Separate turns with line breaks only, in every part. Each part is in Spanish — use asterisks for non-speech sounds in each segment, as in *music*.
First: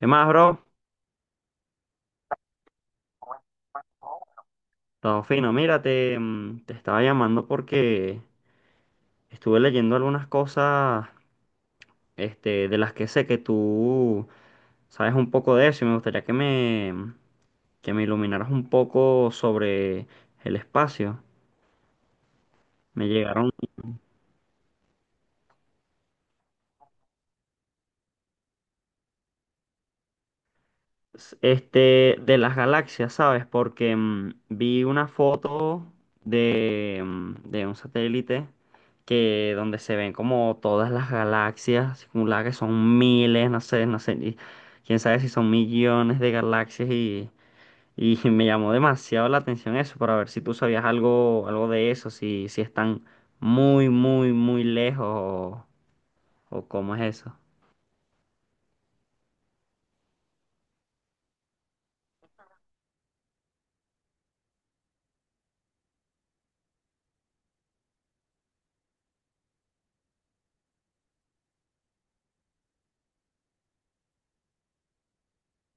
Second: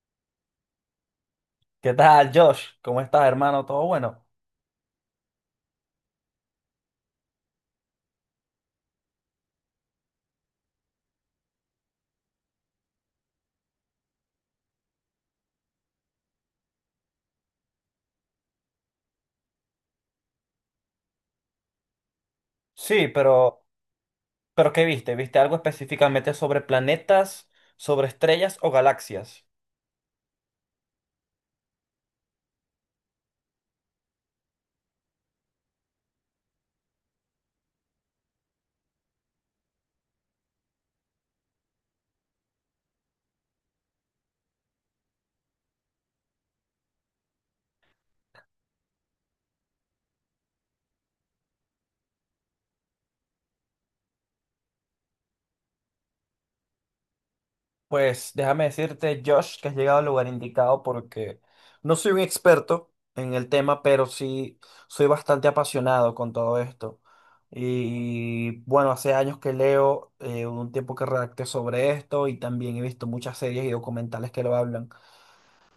¿Qué más, bro?
¿Qué tal, Josh? ¿Cómo estás, hermano? ¿Todo bueno?
Todo fino. Mira, te estaba llamando porque estuve leyendo algunas cosas, este, de las que sé que tú sabes un poco de eso y me gustaría que me iluminaras un poco sobre el espacio. Me
Sí,
llegaron
pero, ¿qué viste? ¿Viste algo específicamente sobre planetas, sobre estrellas o galaxias?
este, de las galaxias, ¿sabes? Porque vi una foto de un satélite que donde se ven como todas las galaxias acumuladas, que son miles, no sé, quién sabe si son millones de galaxias y *laughs* me llamó demasiado la atención eso, para ver si tú sabías algo, algo de eso, si están muy, muy, muy lejos o cómo es eso.
Pues déjame decirte, Josh, que has llegado al lugar indicado porque no soy un experto en el tema, pero sí soy bastante apasionado con todo esto. Y bueno, hace años que leo, un tiempo que redacté sobre esto y también he visto muchas series y documentales que lo hablan.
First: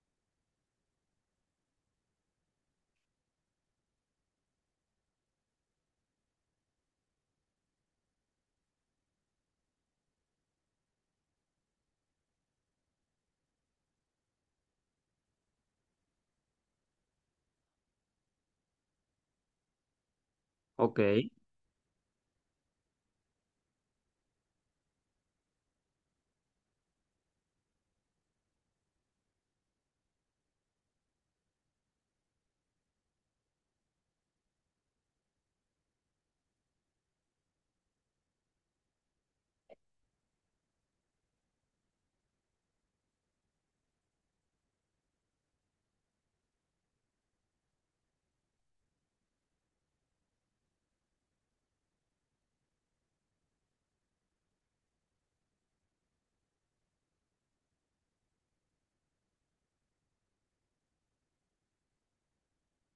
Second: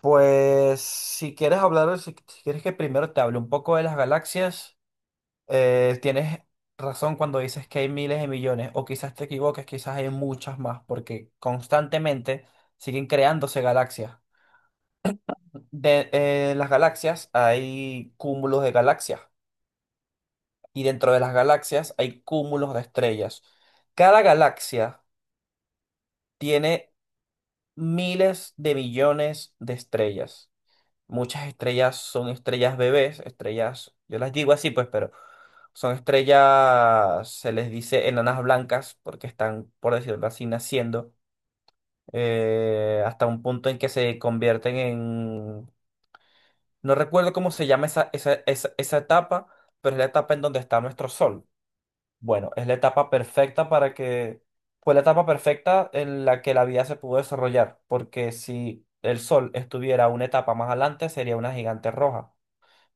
Pues si quieres hablar, si quieres que primero te hable un poco de las galaxias, tienes razón cuando dices que hay miles de millones, o quizás te equivoques, quizás hay muchas más, porque constantemente siguen creándose galaxias. En las galaxias hay cúmulos de galaxias, y
Ok.
dentro de las galaxias hay cúmulos de estrellas. Cada galaxia tiene miles de millones de estrellas. Muchas estrellas son estrellas bebés, estrellas, yo las digo así pues, pero son estrellas, se les dice enanas blancas porque están, por decirlo así, naciendo hasta un punto en que se convierten en... No recuerdo cómo se llama esa etapa, pero es la etapa en donde está nuestro sol. Bueno, es la etapa perfecta para que... Fue la etapa perfecta en la que la vida se pudo desarrollar, porque si el sol estuviera una etapa más adelante, sería una gigante roja.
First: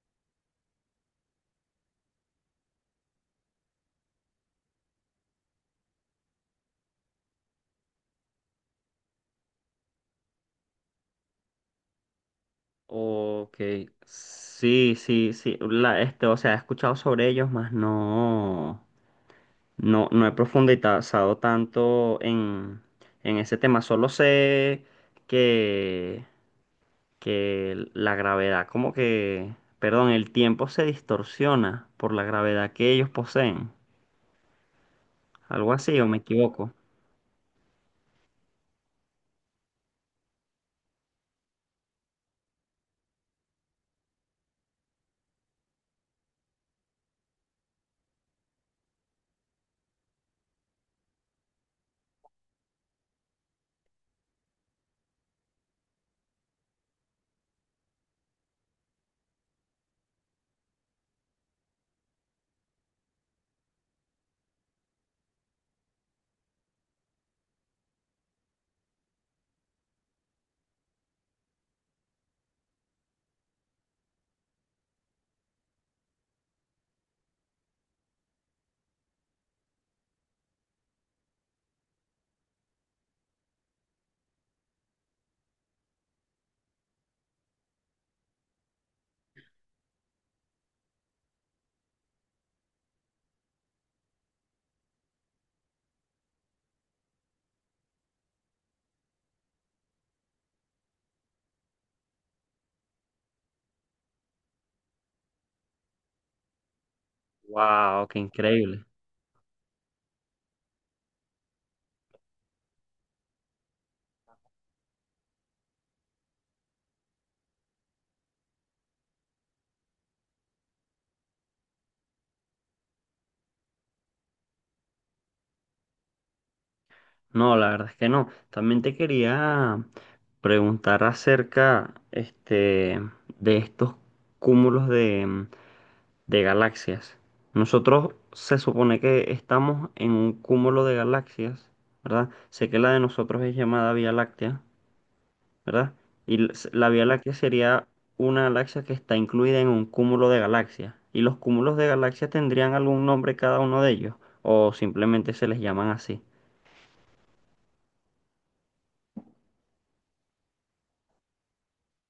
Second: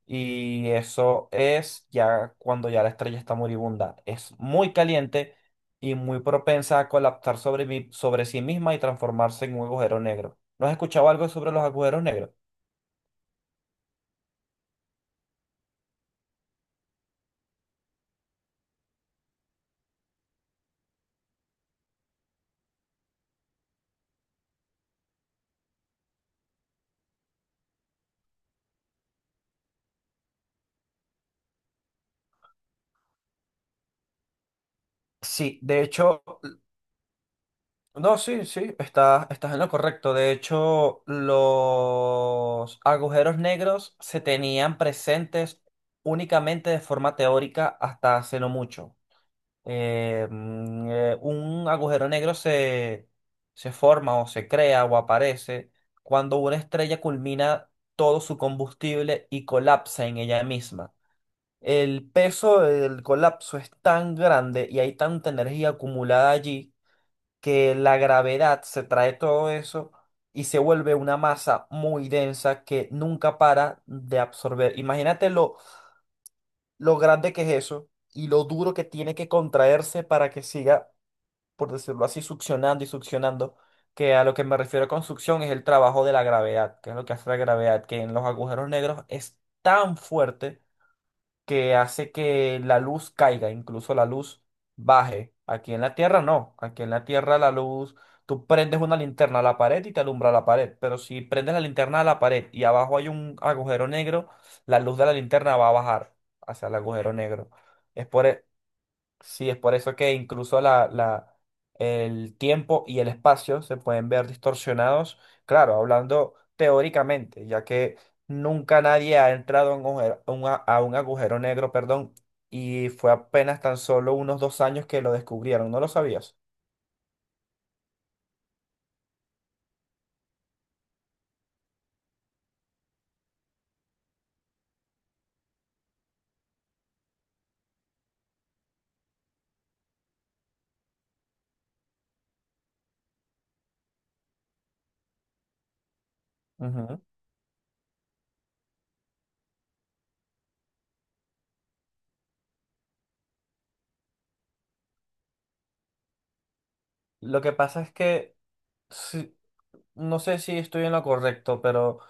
Y eso es ya cuando ya la estrella está moribunda. Es muy caliente y muy propensa a colapsar sobre, sobre sí misma y transformarse en un agujero negro. ¿No has escuchado algo sobre los agujeros negros?
Ok, sí, sí, sí, la, este, o sea, he escuchado sobre ellos, mas no, no he profundizado tanto en ese tema, solo sé que, que la gravedad, como que, perdón, el tiempo se distorsiona por la gravedad que ellos poseen,
Sí,
algo
de
así, o me
hecho,
equivoco.
no, sí, sí, estás en lo correcto. De hecho, los agujeros negros se tenían presentes únicamente de forma teórica hasta hace no mucho. Un agujero negro se forma o se crea o aparece cuando una estrella culmina todo su combustible y colapsa en ella misma. El peso del colapso es tan grande y hay tanta energía acumulada allí que la gravedad se trae todo eso y se vuelve una masa muy densa que nunca para de absorber. Imagínate lo grande que es eso y lo duro que tiene que contraerse para que siga por decirlo así, succionando y succionando, que a lo que me refiero con succión es el trabajo de la gravedad, que es lo que hace la gravedad, que en los agujeros negros es tan fuerte que hace que la luz caiga, incluso la luz baje. Aquí en la Tierra no, aquí en la Tierra la luz, tú prendes una linterna a la pared y te alumbra la pared, pero si prendes la linterna a la pared y abajo hay un agujero negro, la luz de la linterna va a bajar hacia el agujero negro.
Wow,
Es
qué
por, e,
increíble.
Sí, es por eso que incluso el tiempo y el espacio se pueden ver distorsionados, claro, hablando teóricamente, ya que nunca nadie ha entrado a un agujero, a un agujero negro, perdón, y fue apenas tan solo unos dos años que lo descubrieron, ¿no lo sabías?
No, la verdad es que no. También te quería preguntar acerca, este, de estos cúmulos de galaxias. Nosotros se supone que estamos en un cúmulo de galaxias, ¿verdad? Sé que la de nosotros es llamada Vía Láctea, ¿verdad? La
Ujú.
Vía Láctea sería una galaxia que está incluida en un cúmulo de galaxias. ¿Y los cúmulos de galaxias tendrían algún nombre cada uno de ellos? ¿O simplemente se les llaman así?
Lo que pasa es que sí. No sé si estoy en lo correcto, pero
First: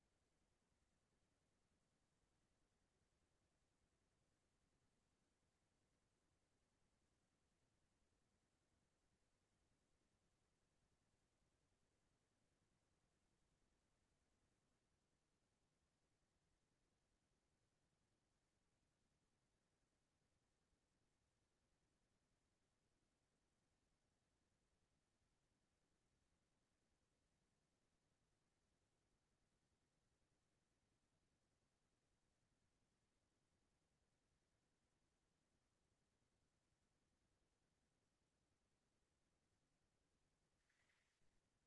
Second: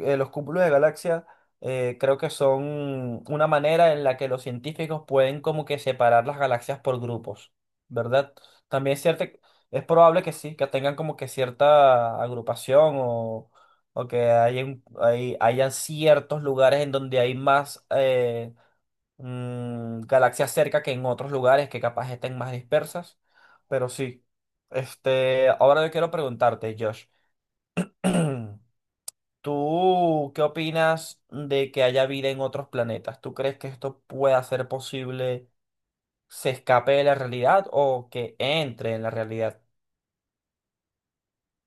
los cúpulos de galaxia, creo que son una manera en la que los científicos pueden como que separar las galaxias por grupos, ¿verdad? También es cierto, es probable que sí, que tengan como que cierta agrupación o que hayan ciertos lugares en donde hay más galaxias cerca que en otros lugares que capaz estén más dispersas, pero sí. Este, ahora yo quiero preguntarte, Josh. *clears throat* ¿Tú qué opinas de que haya vida en otros planetas? ¿Tú crees que esto pueda ser posible, se escape de la realidad o que entre en la realidad?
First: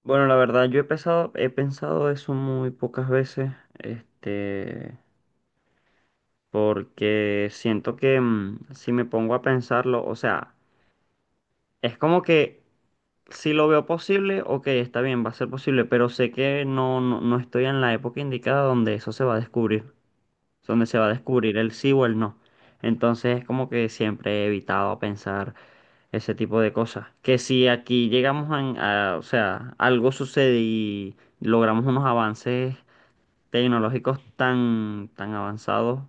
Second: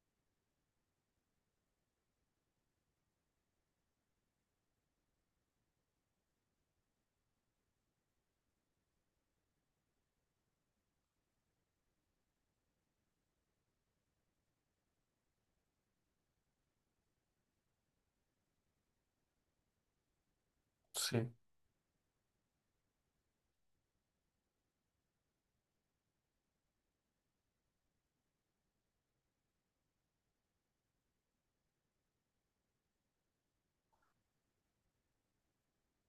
Bueno, la verdad, he pensado eso muy pocas veces, este, porque siento que si me pongo a pensarlo, o sea, es como que si lo veo posible, ok, está bien, va a ser posible, pero sé que no, no estoy en la época indicada donde eso se va a descubrir, donde se va a
Sí,
descubrir el sí o el no. Entonces es como que siempre he evitado pensar ese tipo de cosas. Que si aquí llegamos o sea, algo sucede y logramos unos avances tecnológicos tan, tan avanzados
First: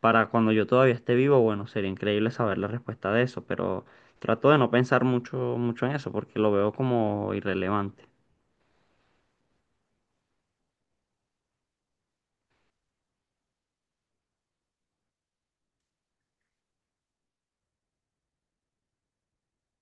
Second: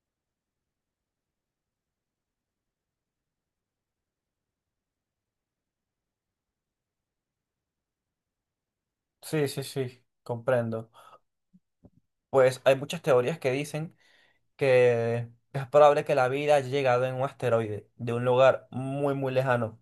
para cuando yo todavía esté vivo, bueno, sería increíble saber la respuesta de eso, pero trato de no pensar mucho, mucho en eso porque lo veo como irrelevante.
sí, sí, sí, comprendo. Pues hay muchas teorías que dicen que es probable que la vida haya llegado en un asteroide de un lugar muy, muy lejano.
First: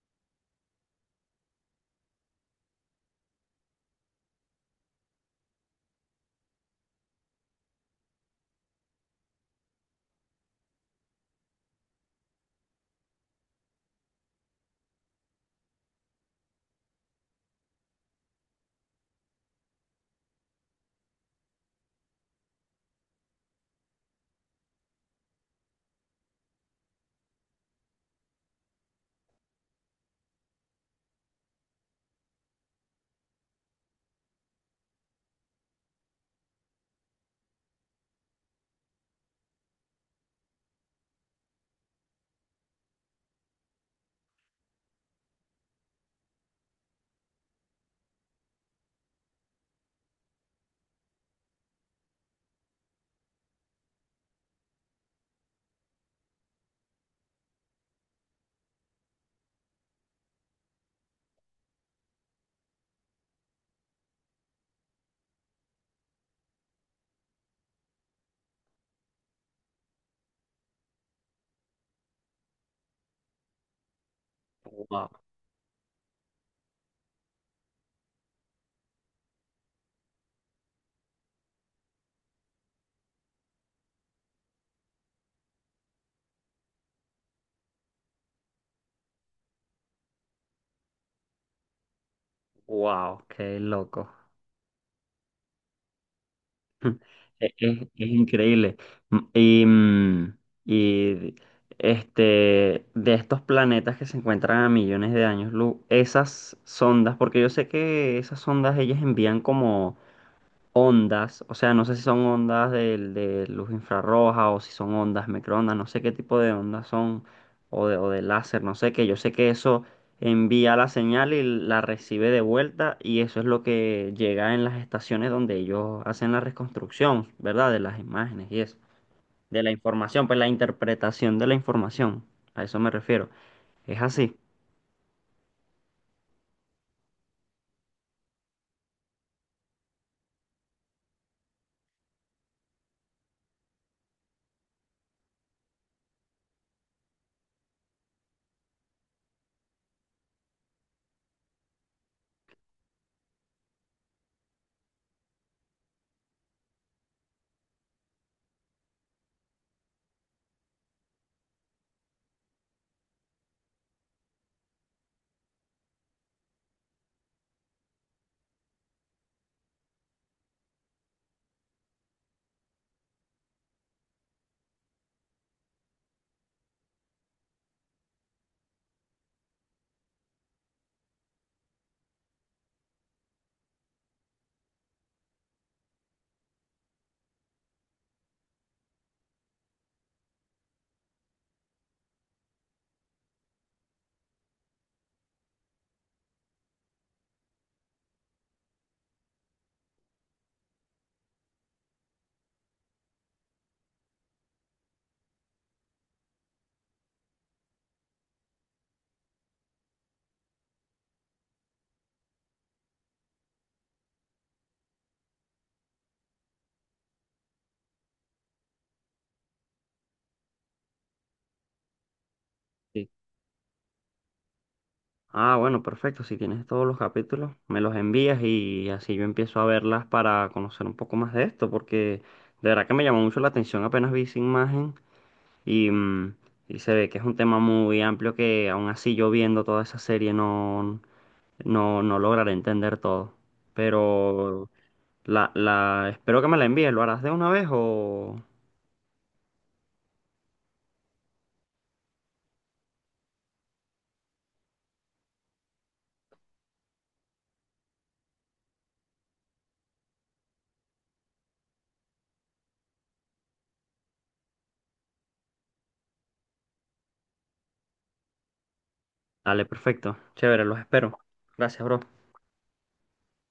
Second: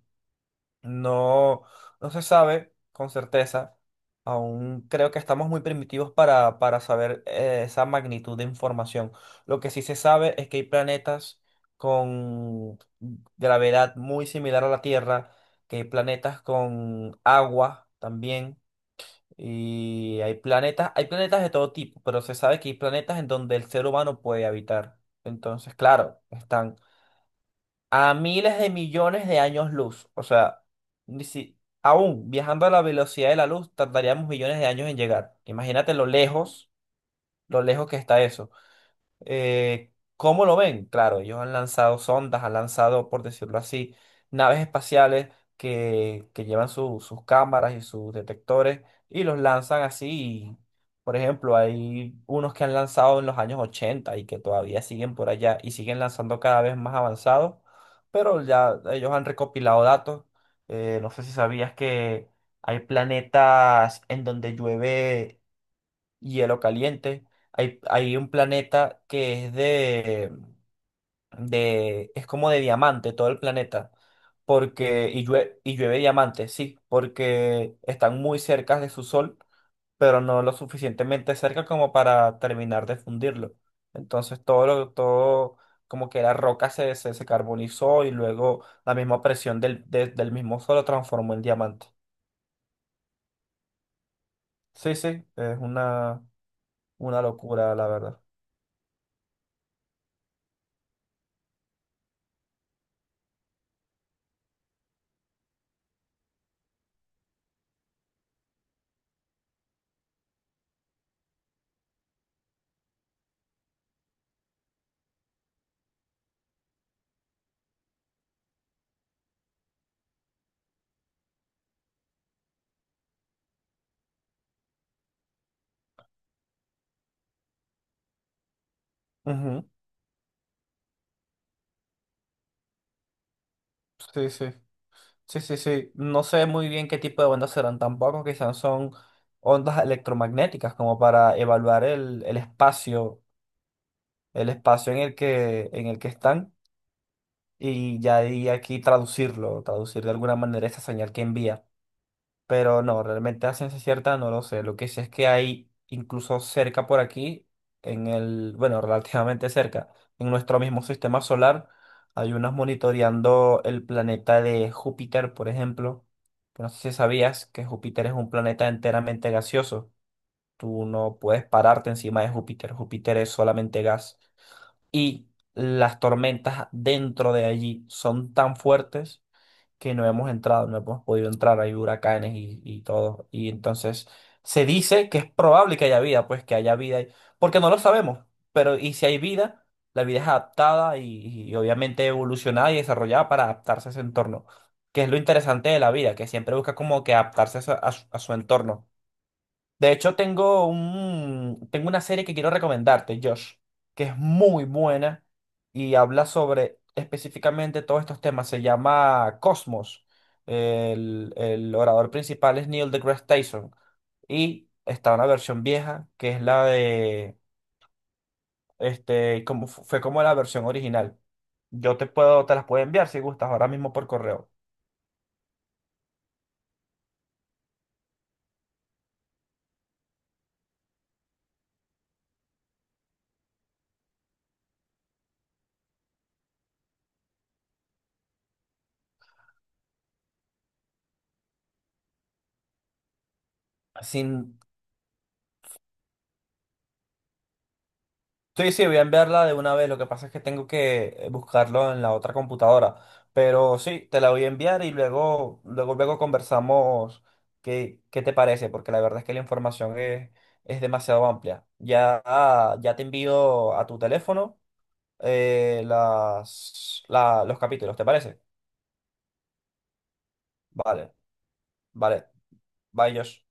No, no se sabe con certeza. Aún creo que estamos muy primitivos para saber esa magnitud de información. Lo que sí se sabe es que hay planetas con gravedad muy similar a la Tierra, que hay planetas con agua también, y hay planetas de todo tipo, pero se sabe que hay planetas en donde el ser humano puede habitar. Entonces, claro, están a miles de millones de años luz. O sea, ni si, aún viajando a la velocidad de la luz, tardaríamos millones de años en llegar. Imagínate lo lejos que está eso. ¿Cómo lo ven? Claro, ellos han lanzado sondas, han lanzado, por decirlo así, naves espaciales que llevan sus cámaras y sus detectores y los lanzan así. Y, por ejemplo, hay unos que han lanzado en los años 80 y que todavía siguen por allá y siguen lanzando cada vez más avanzados, pero ya ellos han recopilado datos. No sé si sabías que hay planetas en donde llueve hielo caliente. Hay un planeta que es de, es como de diamante todo el planeta, porque,
Wow,
y llueve diamante, sí, porque están muy cerca de su sol, pero no lo suficientemente cerca como para terminar de fundirlo. Entonces todo lo, todo, como que la roca se carbonizó y luego la misma presión del mismo sol lo transformó en diamante.
wow, qué loco.
Sí, sí, es
*laughs*
una
Es,
locura, la
es
verdad.
increíble. Mm, Y, mm, y este, de estos planetas que se encuentran a millones de años luz, esas sondas, porque yo sé que esas sondas ellas envían como ondas, o sea, no sé si son ondas de, luz infrarroja o si son ondas microondas, no sé qué tipo de ondas son o de láser, no sé qué, yo sé que eso envía la señal y la recibe de vuelta y eso es lo que llega en las estaciones donde ellos hacen la reconstrucción, ¿verdad? De las imágenes y eso, de
Ujú.
la información, pues la interpretación de la información, a eso me refiero, es
Sí,
así.
sí. Sí, sí, sí. No sé muy bien qué tipo de ondas serán tampoco. Quizás son ondas electromagnéticas como para evaluar el espacio en el que están y ya de ahí aquí traducirlo, traducir de alguna manera esa señal que envía. Pero no, realmente a ciencia cierta no lo sé. Lo que sé es que hay incluso cerca por aquí, en el, bueno, *laughs* relativamente cerca, en nuestro mismo sistema solar, hay unos monitoreando el planeta de Júpiter, por ejemplo. Pues no sé si sabías que Júpiter es un planeta enteramente gaseoso. Tú no puedes pararte encima de Júpiter. Júpiter es solamente gas. Y las tormentas dentro de allí son tan fuertes que no hemos entrado, no hemos podido entrar, hay huracanes y todo. Y entonces se dice que es probable que haya vida, pues que haya vida, ahí, porque no lo sabemos, pero y si hay vida, la vida es adaptada y obviamente evolucionada y desarrollada para adaptarse a ese entorno, que es lo interesante de la vida, que siempre busca como que adaptarse a a su entorno. De hecho, tengo un, tengo una serie que quiero recomendarte, Josh, que es muy buena y habla sobre específicamente todos estos temas. Se llama Cosmos. El orador principal es Neil deGrasse Tyson. Y está una versión vieja, que es la de, este, como, fue como la versión original. Yo te puedo, te las puedo enviar si gustas ahora mismo por correo.
Ah, bueno, perfecto. Si tienes todos los capítulos, me los envías y así yo empiezo a verlas para conocer un poco más de esto, porque de verdad que me llamó mucho la atención apenas vi esa imagen y, y se ve que es un tema muy amplio que aún así yo viendo toda esa serie no, no lograré entender todo.
Sin...
Pero la, espero que me la envíes. ¿Lo harás de una vez o...?
Sí, sí, voy a enviarla de una vez. Lo que pasa es que tengo que buscarlo en la otra computadora. Pero sí, te la voy a enviar y luego, luego, luego conversamos qué, qué te parece, porque la verdad es que la información es demasiado amplia. Ya, ah, ya te envío a tu teléfono las, los capítulos, ¿te parece?
Dale, perfecto. Chévere, los
Vale,
espero. Gracias, bro.
vale. Bye, Josh.